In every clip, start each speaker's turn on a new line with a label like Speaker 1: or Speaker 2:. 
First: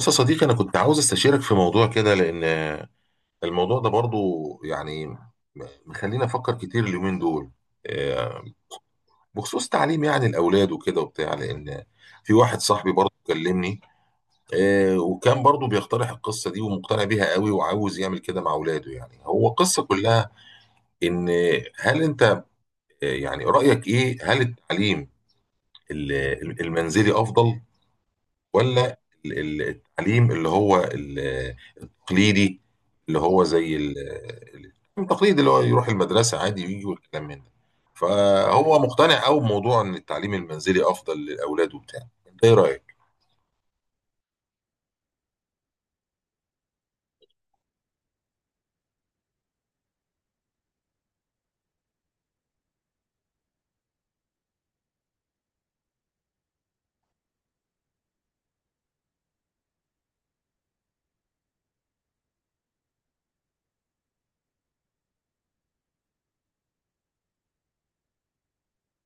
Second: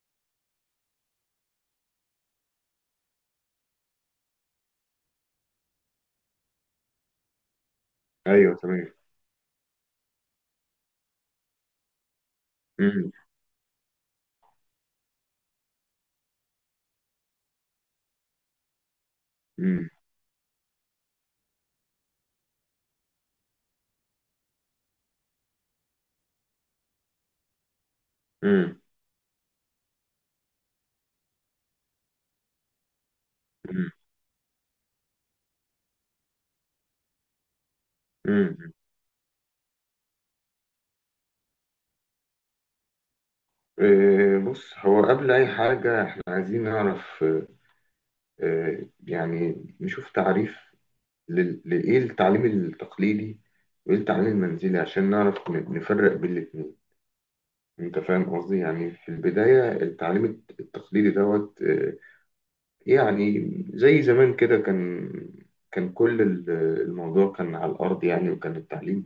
Speaker 1: بص يا صديقي، أنا كنت عاوز استشيرك في موضوع كده لأن الموضوع ده برضو يعني مخليني أفكر كتير اليومين دول، آه،
Speaker 2: ايوه، تمام.
Speaker 1: بخصوص تعليم يعني الأولاد وكده وبتاع، لأن في واحد صاحبي
Speaker 2: امم.
Speaker 1: برضو كلمني. وكان برضو بيقترح القصة دي ومقتنع بيها قوي وعاوز يعمل كده مع أولاده، يعني هو القصة
Speaker 2: امم.
Speaker 1: كلها. إن هل أنت يعني رأيك إيه، هل التعليم المنزلي أفضل،
Speaker 2: امم.
Speaker 1: ولا التعليم اللي هو التقليدي، اللي هو زي
Speaker 2: امم.
Speaker 1: ال- التقليد، اللي هو يروح المدرسة عادي ويجي والكلام من ده؟
Speaker 2: امم.
Speaker 1: فهو مقتنع قوي بموضوع ان التعليم المنزلي افضل للاولاد وبتاع. انت ايه رايك؟
Speaker 2: بص، هو قبل اي حاجه احنا عايزين نعرف، يعني نشوف تعريف لايه التعليم التقليدي، وايه التعليم المنزلي، عشان نعرف نفرق بين الاثنين. انت فاهم قصدي؟ يعني في البدايه التعليم التقليدي دوت، يعني زي زمان كده، كان كل الموضوع كان على الأرض يعني، وكان التعليم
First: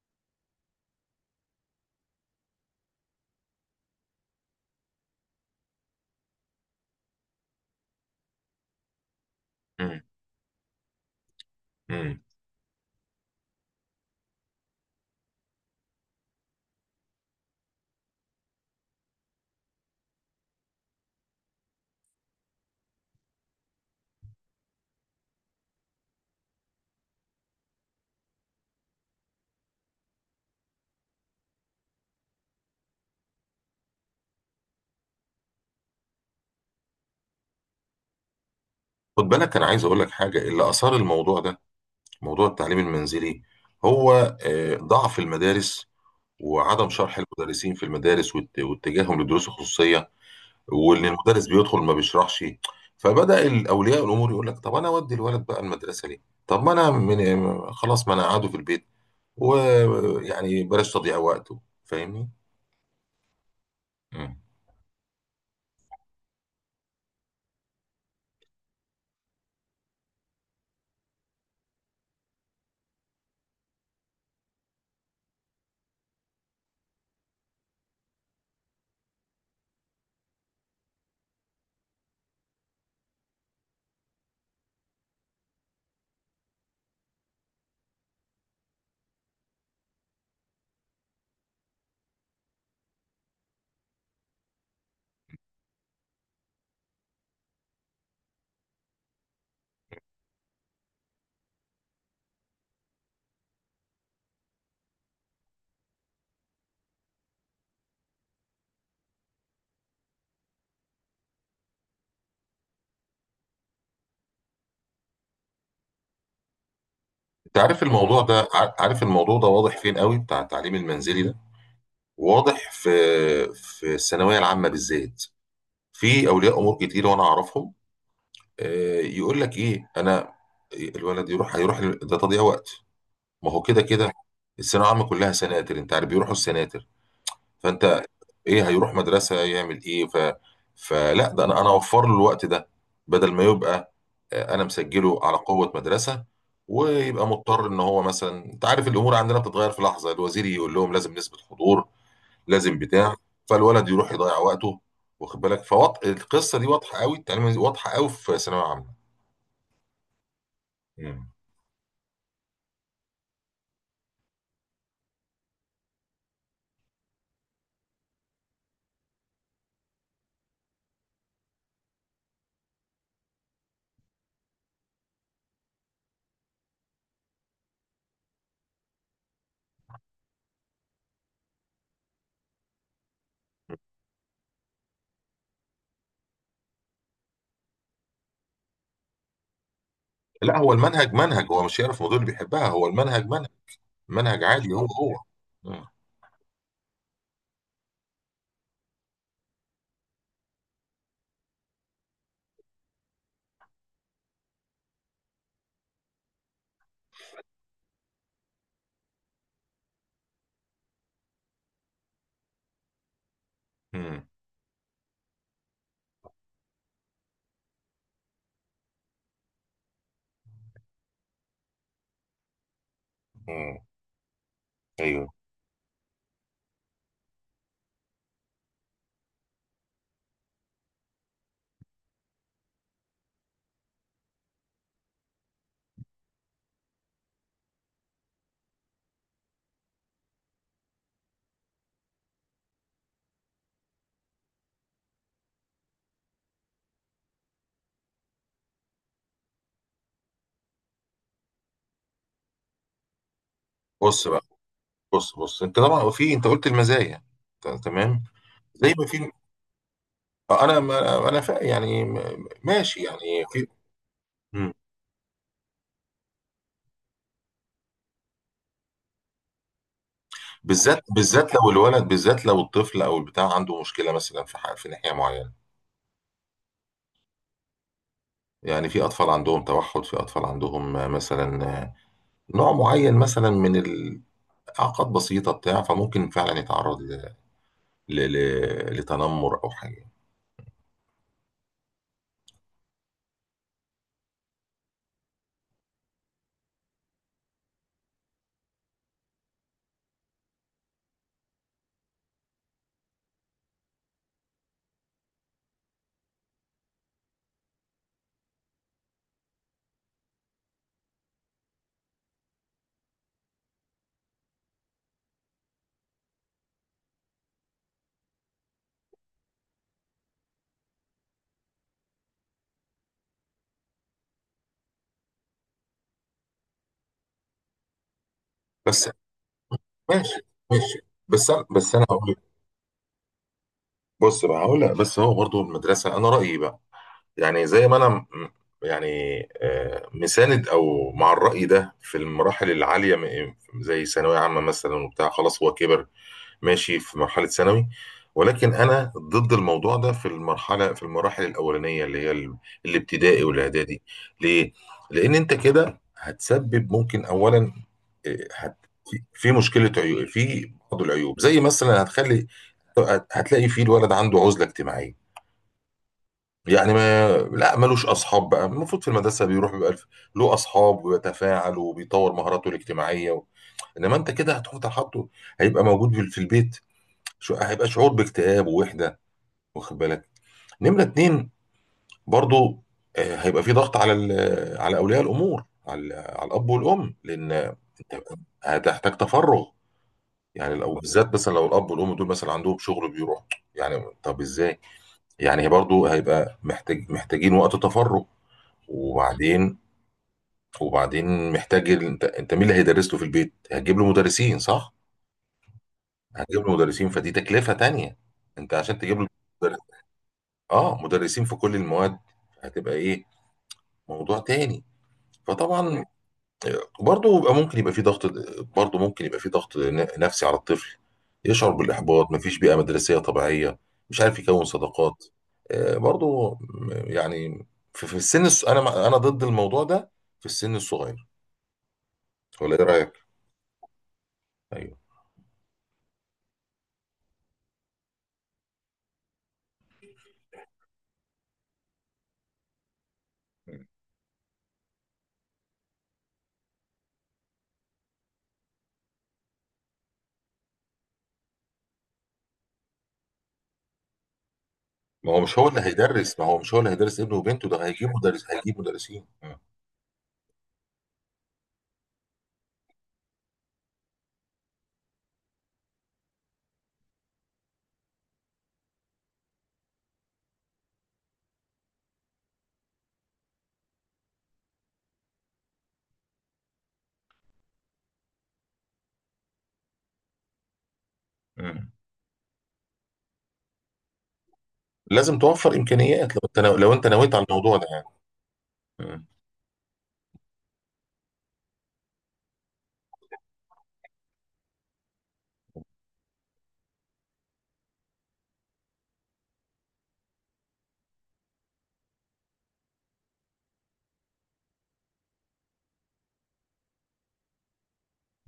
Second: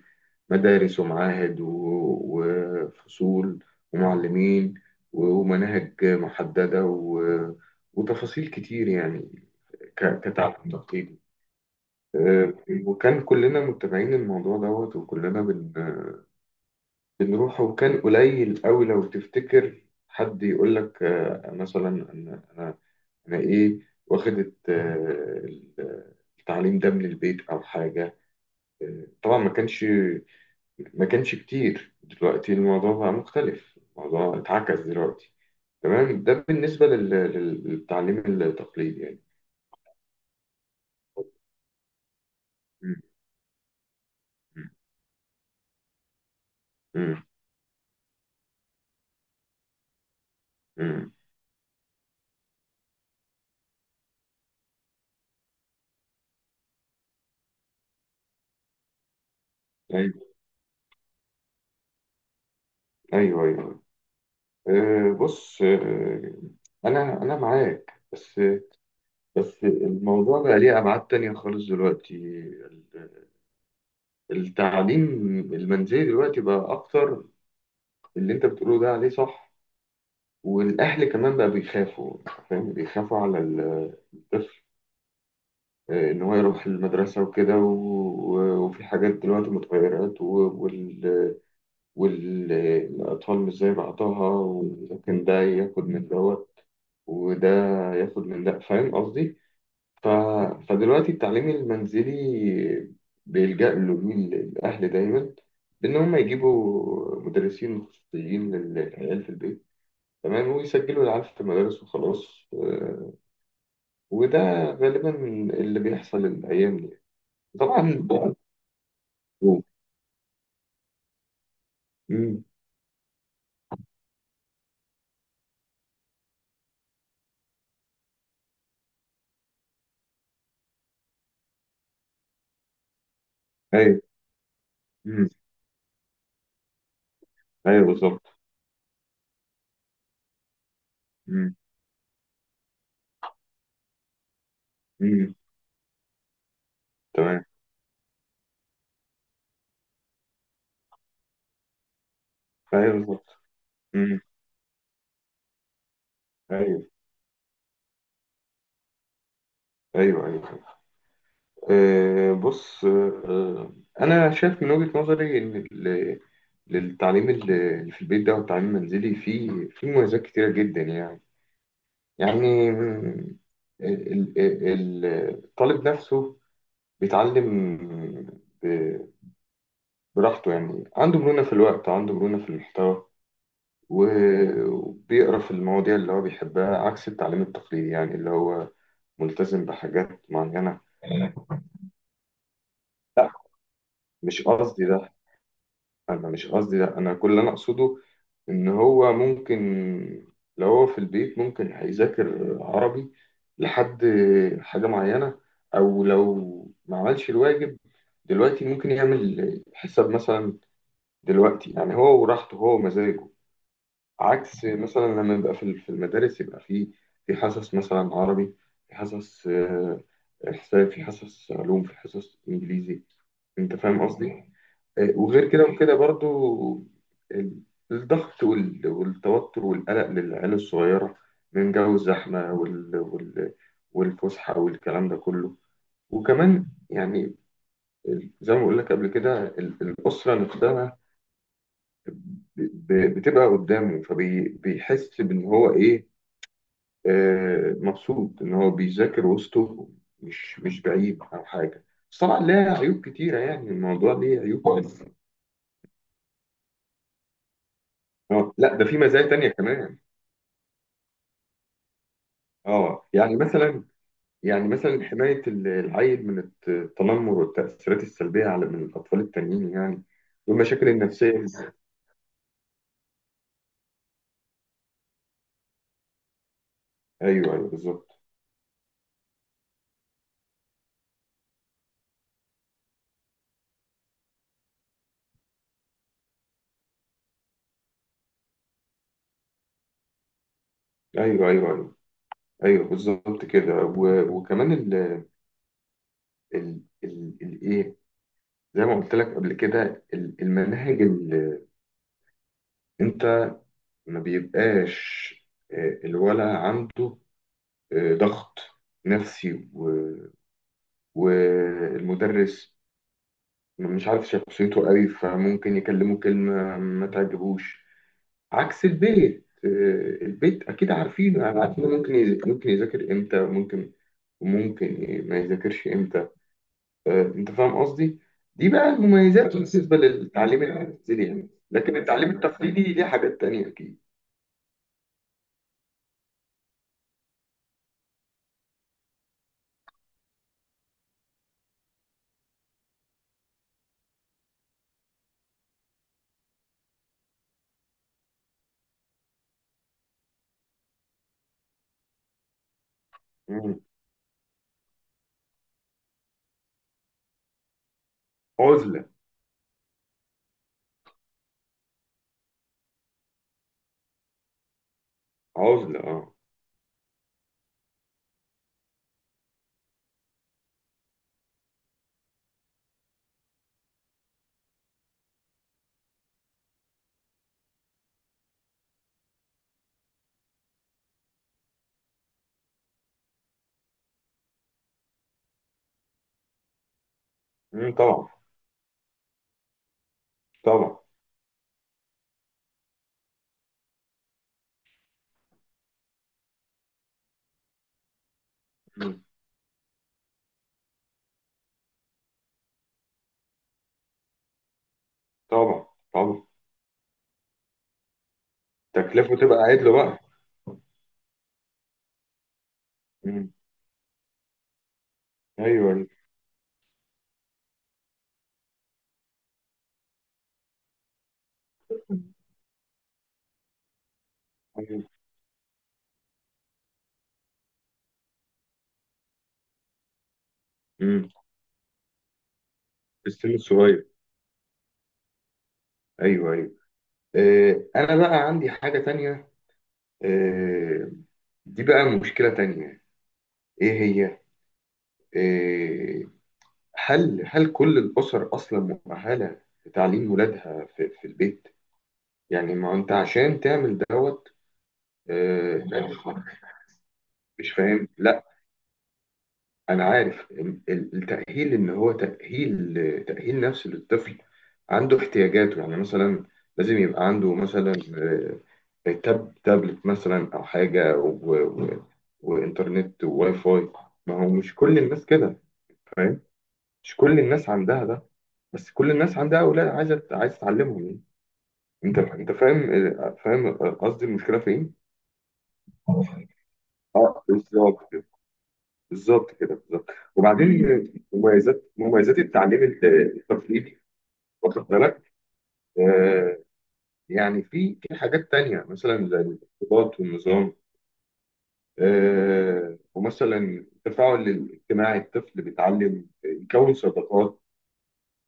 Speaker 2: مدارس ومعاهد وفصول ومعلمين ومناهج محددة وتفاصيل كتير يعني،
Speaker 1: امم.
Speaker 2: كتعليم تقليدي.
Speaker 1: امم.
Speaker 2: آه، وكان كلنا متابعين الموضوع دوت، وكلنا بنروح. وكان قليل قوي لو تفتكر، حد يقول لك مثلا أنا أنا انا ايه، واخدت التعليم ده من البيت او حاجه. طبعا ما كانش كتير. دلوقتي الموضوع بقى مختلف، الموضوع اتعكس دلوقتي تمام. ده بالنسبه للتعليم التقليدي يعني.
Speaker 1: خد بالك، انا عايز اقول لك حاجه، اللي اثار الموضوع ده، موضوع التعليم
Speaker 2: مم.
Speaker 1: المنزلي، هو ضعف المدارس، وعدم شرح
Speaker 2: مم.
Speaker 1: المدرسين في المدارس واتجاههم للدروس الخصوصيه، وان
Speaker 2: مم.
Speaker 1: المدرس بيدخل ما بيشرحش. فبدا الاولياء الامور يقول لك طب انا اودي الولد بقى المدرسه ليه؟ طب ما انا من خلاص، ما انا قاعده في البيت،
Speaker 2: ايوه،
Speaker 1: ويعني بلاش تضييع وقته، فاهمني؟
Speaker 2: ايوه، ايوه.
Speaker 1: مم.
Speaker 2: بص، انا معاك، بس الموضوع بقى ليه ابعاد تانية خالص دلوقتي. التعليم المنزلي دلوقتي بقى اكتر، اللي انت بتقوله ده عليه صح. والاهل كمان بقى بيخافوا، فاهم؟ بيخافوا على الطفل، ان هو يروح المدرسه وكده وفي حاجات دلوقتي متغيرات، والاطفال مش زي بعضها، وممكن ده ياخد من دوت وده ياخد من ده، فاهم قصدي؟ ف... فدلوقتي التعليم المنزلي بيلجأ له مين؟ الاهل دايما، ان هم يجيبوا مدرسين خصوصيين للعيال في البيت تمام، ويسجلوا العيال في المدارس وخلاص. وده غالبا اللي بيحصل الأيام دي.
Speaker 1: انت عارف
Speaker 2: طبعا
Speaker 1: الموضوع
Speaker 2: بقى.
Speaker 1: ده ع- عارف الموضوع ده واضح فين قوي بتاع التعليم المنزلي ده.
Speaker 2: مم.
Speaker 1: واضح في الثانويه العامه بالذات. في اولياء امور كتير وانا اعرفهم، يقول لك ايه، انا الولد هيروح ده تضييع وقت، ما هو كده
Speaker 2: أيوه.
Speaker 1: كده الثانويه العامه
Speaker 2: مم.
Speaker 1: كلها سناتر، انت عارف بيروحوا السناتر.
Speaker 2: أيوه،
Speaker 1: فانت
Speaker 2: بالظبط.
Speaker 1: ايه، هيروح مدرسه يعمل ايه؟ ف فلا ده
Speaker 2: مم.
Speaker 1: انا اوفر له الوقت ده، بدل ما يبقى انا مسجله
Speaker 2: مم.
Speaker 1: على قوه مدرسه، ويبقى
Speaker 2: تمام.
Speaker 1: مضطر ان هو مثلا، انت عارف الامور عندنا بتتغير في لحظه، الوزير يقول لهم لازم نسبه حضور، لازم
Speaker 2: أيوه،
Speaker 1: بتاع،
Speaker 2: بالظبط.
Speaker 1: فالولد يروح
Speaker 2: مم.
Speaker 1: يضيع وقته. واخد بالك، فوط القصه دي
Speaker 2: أيوه،
Speaker 1: واضحه قوي، التعليم واضحه قوي في ثانويه عامه.
Speaker 2: أيوه، أيوه.
Speaker 1: مم.
Speaker 2: بص، أنا شايف من وجهة نظري إن للتعليم اللي في البيت ده، والتعليم المنزلي فيه مميزات كتيرة جدا يعني. يعني ال- ال- ال- الطالب نفسه بيتعلم ب- براحته يعني، عنده مرونة في الوقت، عنده مرونة في المحتوى، وبيقرأ في المواضيع اللي هو بيحبها، عكس التعليم التقليدي يعني، اللي هو ملتزم بحاجات
Speaker 1: لا، هو
Speaker 2: معينة.
Speaker 1: المنهج منهج، هو مش هيعرف الموضوع اللي بيحبها، هو المنهج
Speaker 2: لا،
Speaker 1: منهج
Speaker 2: مش
Speaker 1: منهج عادي، هو
Speaker 2: قصدي ده،
Speaker 1: هو. مم.
Speaker 2: أنا مش قصدي ده. أنا كل اللي أنا أقصده إن هو ممكن، لو هو في البيت ممكن هيذاكر عربي لحد حاجة معينة، أو لو ما عملش الواجب دلوقتي ممكن يعمل حساب مثلا دلوقتي، يعني هو وراحته هو ومزاجه.
Speaker 1: مم.
Speaker 2: عكس مثلا لما يبقى في في المدارس، يبقى في حصص مثلا عربي، في حصص حساب، في حصص علوم، في حصص انجليزي. انت
Speaker 1: مم.
Speaker 2: فاهم قصدي؟
Speaker 1: ايوه،
Speaker 2: وغير كده وكده برضو، ال- الضغط والتوتر والقلق للعيال الصغيرة، من جو الزحمة والفسحة والكلام ده كله. وكمان يعني، زي ما بقول لك قبل كده، الأسرة نفسها بتبقى قدامه، فبيحس بان هو ايه، مبسوط ان هو بيذاكر وسطه، مش بعيد او حاجه. بس طبعا لها عيوب كتيره يعني، الموضوع
Speaker 1: بص بقى،
Speaker 2: ليه عيوب خالص.
Speaker 1: بص بص، انت طبعا، في انت قلت المزايا، تمام،
Speaker 2: اه، لا، ده
Speaker 1: زي
Speaker 2: في
Speaker 1: ما
Speaker 2: مزايا
Speaker 1: في،
Speaker 2: تانية كمان.
Speaker 1: انا ما انا يعني ماشي
Speaker 2: اه يعني
Speaker 1: يعني في.
Speaker 2: مثلا،
Speaker 1: مم.
Speaker 2: حمايه العيل من التنمر والتاثيرات السلبيه، من الاطفال التانيين يعني، والمشاكل
Speaker 1: بالذات
Speaker 2: النفسيه.
Speaker 1: بالذات لو الولد، بالذات لو الطفل او البتاع عنده مشكله مثلا في في ناحيه معينه،
Speaker 2: ايوه، ايوه، بالظبط.
Speaker 1: يعني في اطفال عندهم توحد، في اطفال عندهم مثلا نوع معين مثلا من الاعاقات بسيطه بتاع، فممكن فعلا يتعرض لتنمر او حاجه.
Speaker 2: ايوه، ايوه، ايوه. ايوه، بالظبط كده. وكمان الايه، زي ما قلت لك قبل كده، المناهج اللي انت، ما بيبقاش الولد عنده ضغط نفسي، والمدرس مش عارف شخصيته قوي، فممكن يكلمه كلمة ما تعجبوش، عكس البيت. البيت أكيد عارفينه يعني، عارفين ممكن يذاكر إمتى، ممكن وممكن ما يذاكرش إمتى. انت فاهم قصدي؟ دي بقى
Speaker 1: بس،
Speaker 2: المميزات بالنسبه
Speaker 1: ماشي،
Speaker 2: للتعليم
Speaker 1: ماشي.
Speaker 2: المنزلي يعني،
Speaker 1: بس بس
Speaker 2: لكن
Speaker 1: انا
Speaker 2: التعليم
Speaker 1: هقول،
Speaker 2: التقليدي ليه حاجات تانية اكيد.
Speaker 1: بص بقى هقول لك، بس هو برضو المدرسه، انا رايي بقى، يعني زي ما انا يعني مساند او مع الرأي ده في المراحل العالية، زي ثانوية عامة مثلا وبتاع، خلاص هو كبر، ماشي في مرحلة ثانوي. ولكن انا ضد الموضوع ده في المراحل الأولانية، اللي هي الابتدائي
Speaker 2: مم.
Speaker 1: والاعدادي. ليه؟ لأن انت كده هتسبب ممكن اولا آه، هت
Speaker 2: عزله.
Speaker 1: في مشكلة، عيوب، في بعض العيوب، زي مثلا هتخلي، هتلاقي فيه الولد عنده عزلة اجتماعية،
Speaker 2: عزله. اه.
Speaker 1: يعني ما لا ملوش اصحاب بقى. المفروض في المدرسه بيروح بيبقى له اصحاب وبيتفاعل وبيطور مهاراته الاجتماعيه، انما انت كده هتحط، حاطه هيبقى موجود في البيت، هيبقى شعور باكتئاب ووحده، واخد بالك. نمره اتنين، برضو هيبقى في ضغط على على اولياء الامور، على الاب والام، لان
Speaker 2: مم، طبعا.
Speaker 1: انت هتحتاج تفرغ، يعني لو
Speaker 2: طبعا.
Speaker 1: بالذات مثلا لو الاب والام دول مثلا عندهم شغل بيروح، يعني طب ازاي، يعني برضو هيبقى محتاجين وقت تفرغ.
Speaker 2: مم،
Speaker 1: وبعدين، وبعدين محتاج انت مين اللي هيدرس له في البيت؟ هتجيب له مدرسين، صح؟
Speaker 2: طبعا. طبعا.
Speaker 1: هتجيب له مدرسين، فدي تكلفة تانية. انت عشان تجيب له
Speaker 2: تكلفه، تبقى
Speaker 1: مدرس-
Speaker 2: عدله بقى.
Speaker 1: اه مدرسين في كل المواد، هتبقى ايه،
Speaker 2: مم.
Speaker 1: موضوع تاني.
Speaker 2: ايوه،
Speaker 1: فطبعا
Speaker 2: ايوه.
Speaker 1: برضه يبقى ممكن يبقى في ضغط، برضه ممكن يبقى في ضغط نفسي على الطفل، يشعر بالإحباط، مفيش بيئة مدرسية طبيعية، مش عارف يكون
Speaker 2: أيوة.
Speaker 1: صداقات. برضه يعني في السن انا انا ضد الموضوع ده في السن الصغير،
Speaker 2: مم.
Speaker 1: ولا ايه رأيك؟
Speaker 2: في السن الصغير.
Speaker 1: ايوه.
Speaker 2: ايوه، ايوه. انا بقى عندي حاجه تانية، آه، دي بقى مشكله تانية. ايه هي؟ آه، هل كل الأسر أصلا مؤهلة لتعليم ولادها في البيت؟ يعني ما أنت عشان تعمل دوت يعني،
Speaker 1: ما هو مش هو اللي هيدرس ابنه وبنته،
Speaker 2: مش
Speaker 1: ده
Speaker 2: فاهم؟ لا،
Speaker 1: هيجيب مدرسين. مم.
Speaker 2: أنا عارف التأهيل، إن هو تأهيل نفسي للطفل، عنده احتياجاته. يعني مثلا لازم يبقى عنده مثلا تابلت مثلا أو حاجة، وإنترنت وواي فاي. ما هو مش كل الناس كده، فاهم؟ مش كل الناس عندها ده، بس كل الناس عندها اولاد عايز تعلمهم يعني.
Speaker 1: مم.
Speaker 2: انت فاهم، فاهم قصدي المشكله فين؟
Speaker 1: لازم توفر امكانيات لو انت، لو انت نويت على
Speaker 2: اه،
Speaker 1: الموضوع ده يعني.
Speaker 2: بالظبط كده،
Speaker 1: مم.
Speaker 2: بالظبط كده، بالظبط. وبعدين مميزات، التعليم التقليدي، واخد بالك؟ آه يعني في حاجات تانية مثلا، زي الارتباط والنظام. ومثلا التفاعل الاجتماعي، الطفل بيتعلم يكون صداقات،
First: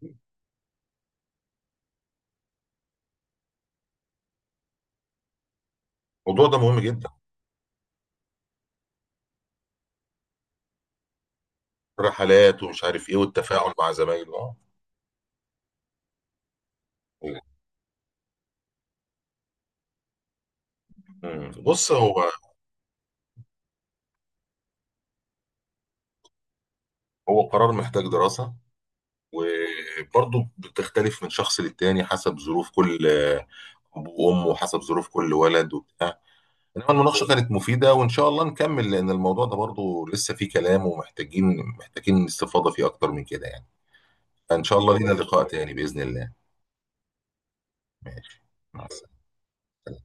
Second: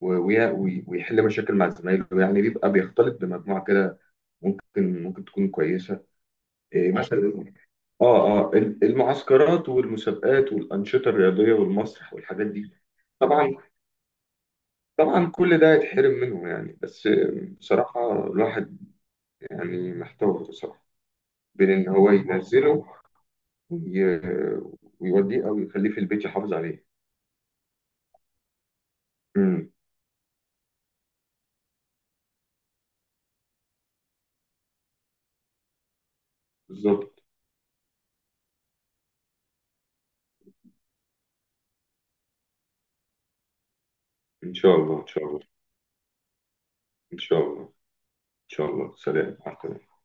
Speaker 2: ويحل مشاكل مع زمايله يعني، بيبقى بيختلط بمجموعة كده، ممكن تكون كويسة.
Speaker 1: الموضوع ده مهم
Speaker 2: إيه
Speaker 1: جدا.
Speaker 2: مثلا؟ اه المعسكرات والمسابقات والأنشطة الرياضية والمسرح والحاجات
Speaker 1: الرحلات
Speaker 2: دي.
Speaker 1: ومش عارف ايه،
Speaker 2: طبعا.
Speaker 1: والتفاعل مع زمايله، اه.
Speaker 2: طبعا، كل ده يتحرم منه يعني. بس بصراحة الواحد يعني محتار بصراحة،
Speaker 1: مم.
Speaker 2: بين إن
Speaker 1: بص،
Speaker 2: هو
Speaker 1: هو
Speaker 2: ينزله وي- ويوديه، أو يخليه في البيت يحافظ عليه.
Speaker 1: هو قرار محتاج دراسة،
Speaker 2: امم.
Speaker 1: وبرضه بتختلف من شخص للتاني حسب ظروف كل اب وام، وحسب ظروف كل ولد وبتاع. انما
Speaker 2: بالظبط.
Speaker 1: المناقشة كانت مفيدة، وان شاء الله نكمل، لان الموضوع ده برضه لسه فيه كلام، ومحتاجين، محتاجين استفاضة فيه اكتر من كده يعني.
Speaker 2: إن
Speaker 1: ان
Speaker 2: شاء
Speaker 1: شاء الله
Speaker 2: الله، إن
Speaker 1: لينا
Speaker 2: شاء الله.
Speaker 1: لقاء تاني باذن الله.
Speaker 2: إن شاء الله، إن
Speaker 1: ماشي،
Speaker 2: شاء
Speaker 1: مع
Speaker 2: الله.
Speaker 1: السلامه.
Speaker 2: سلام، مع السلامة.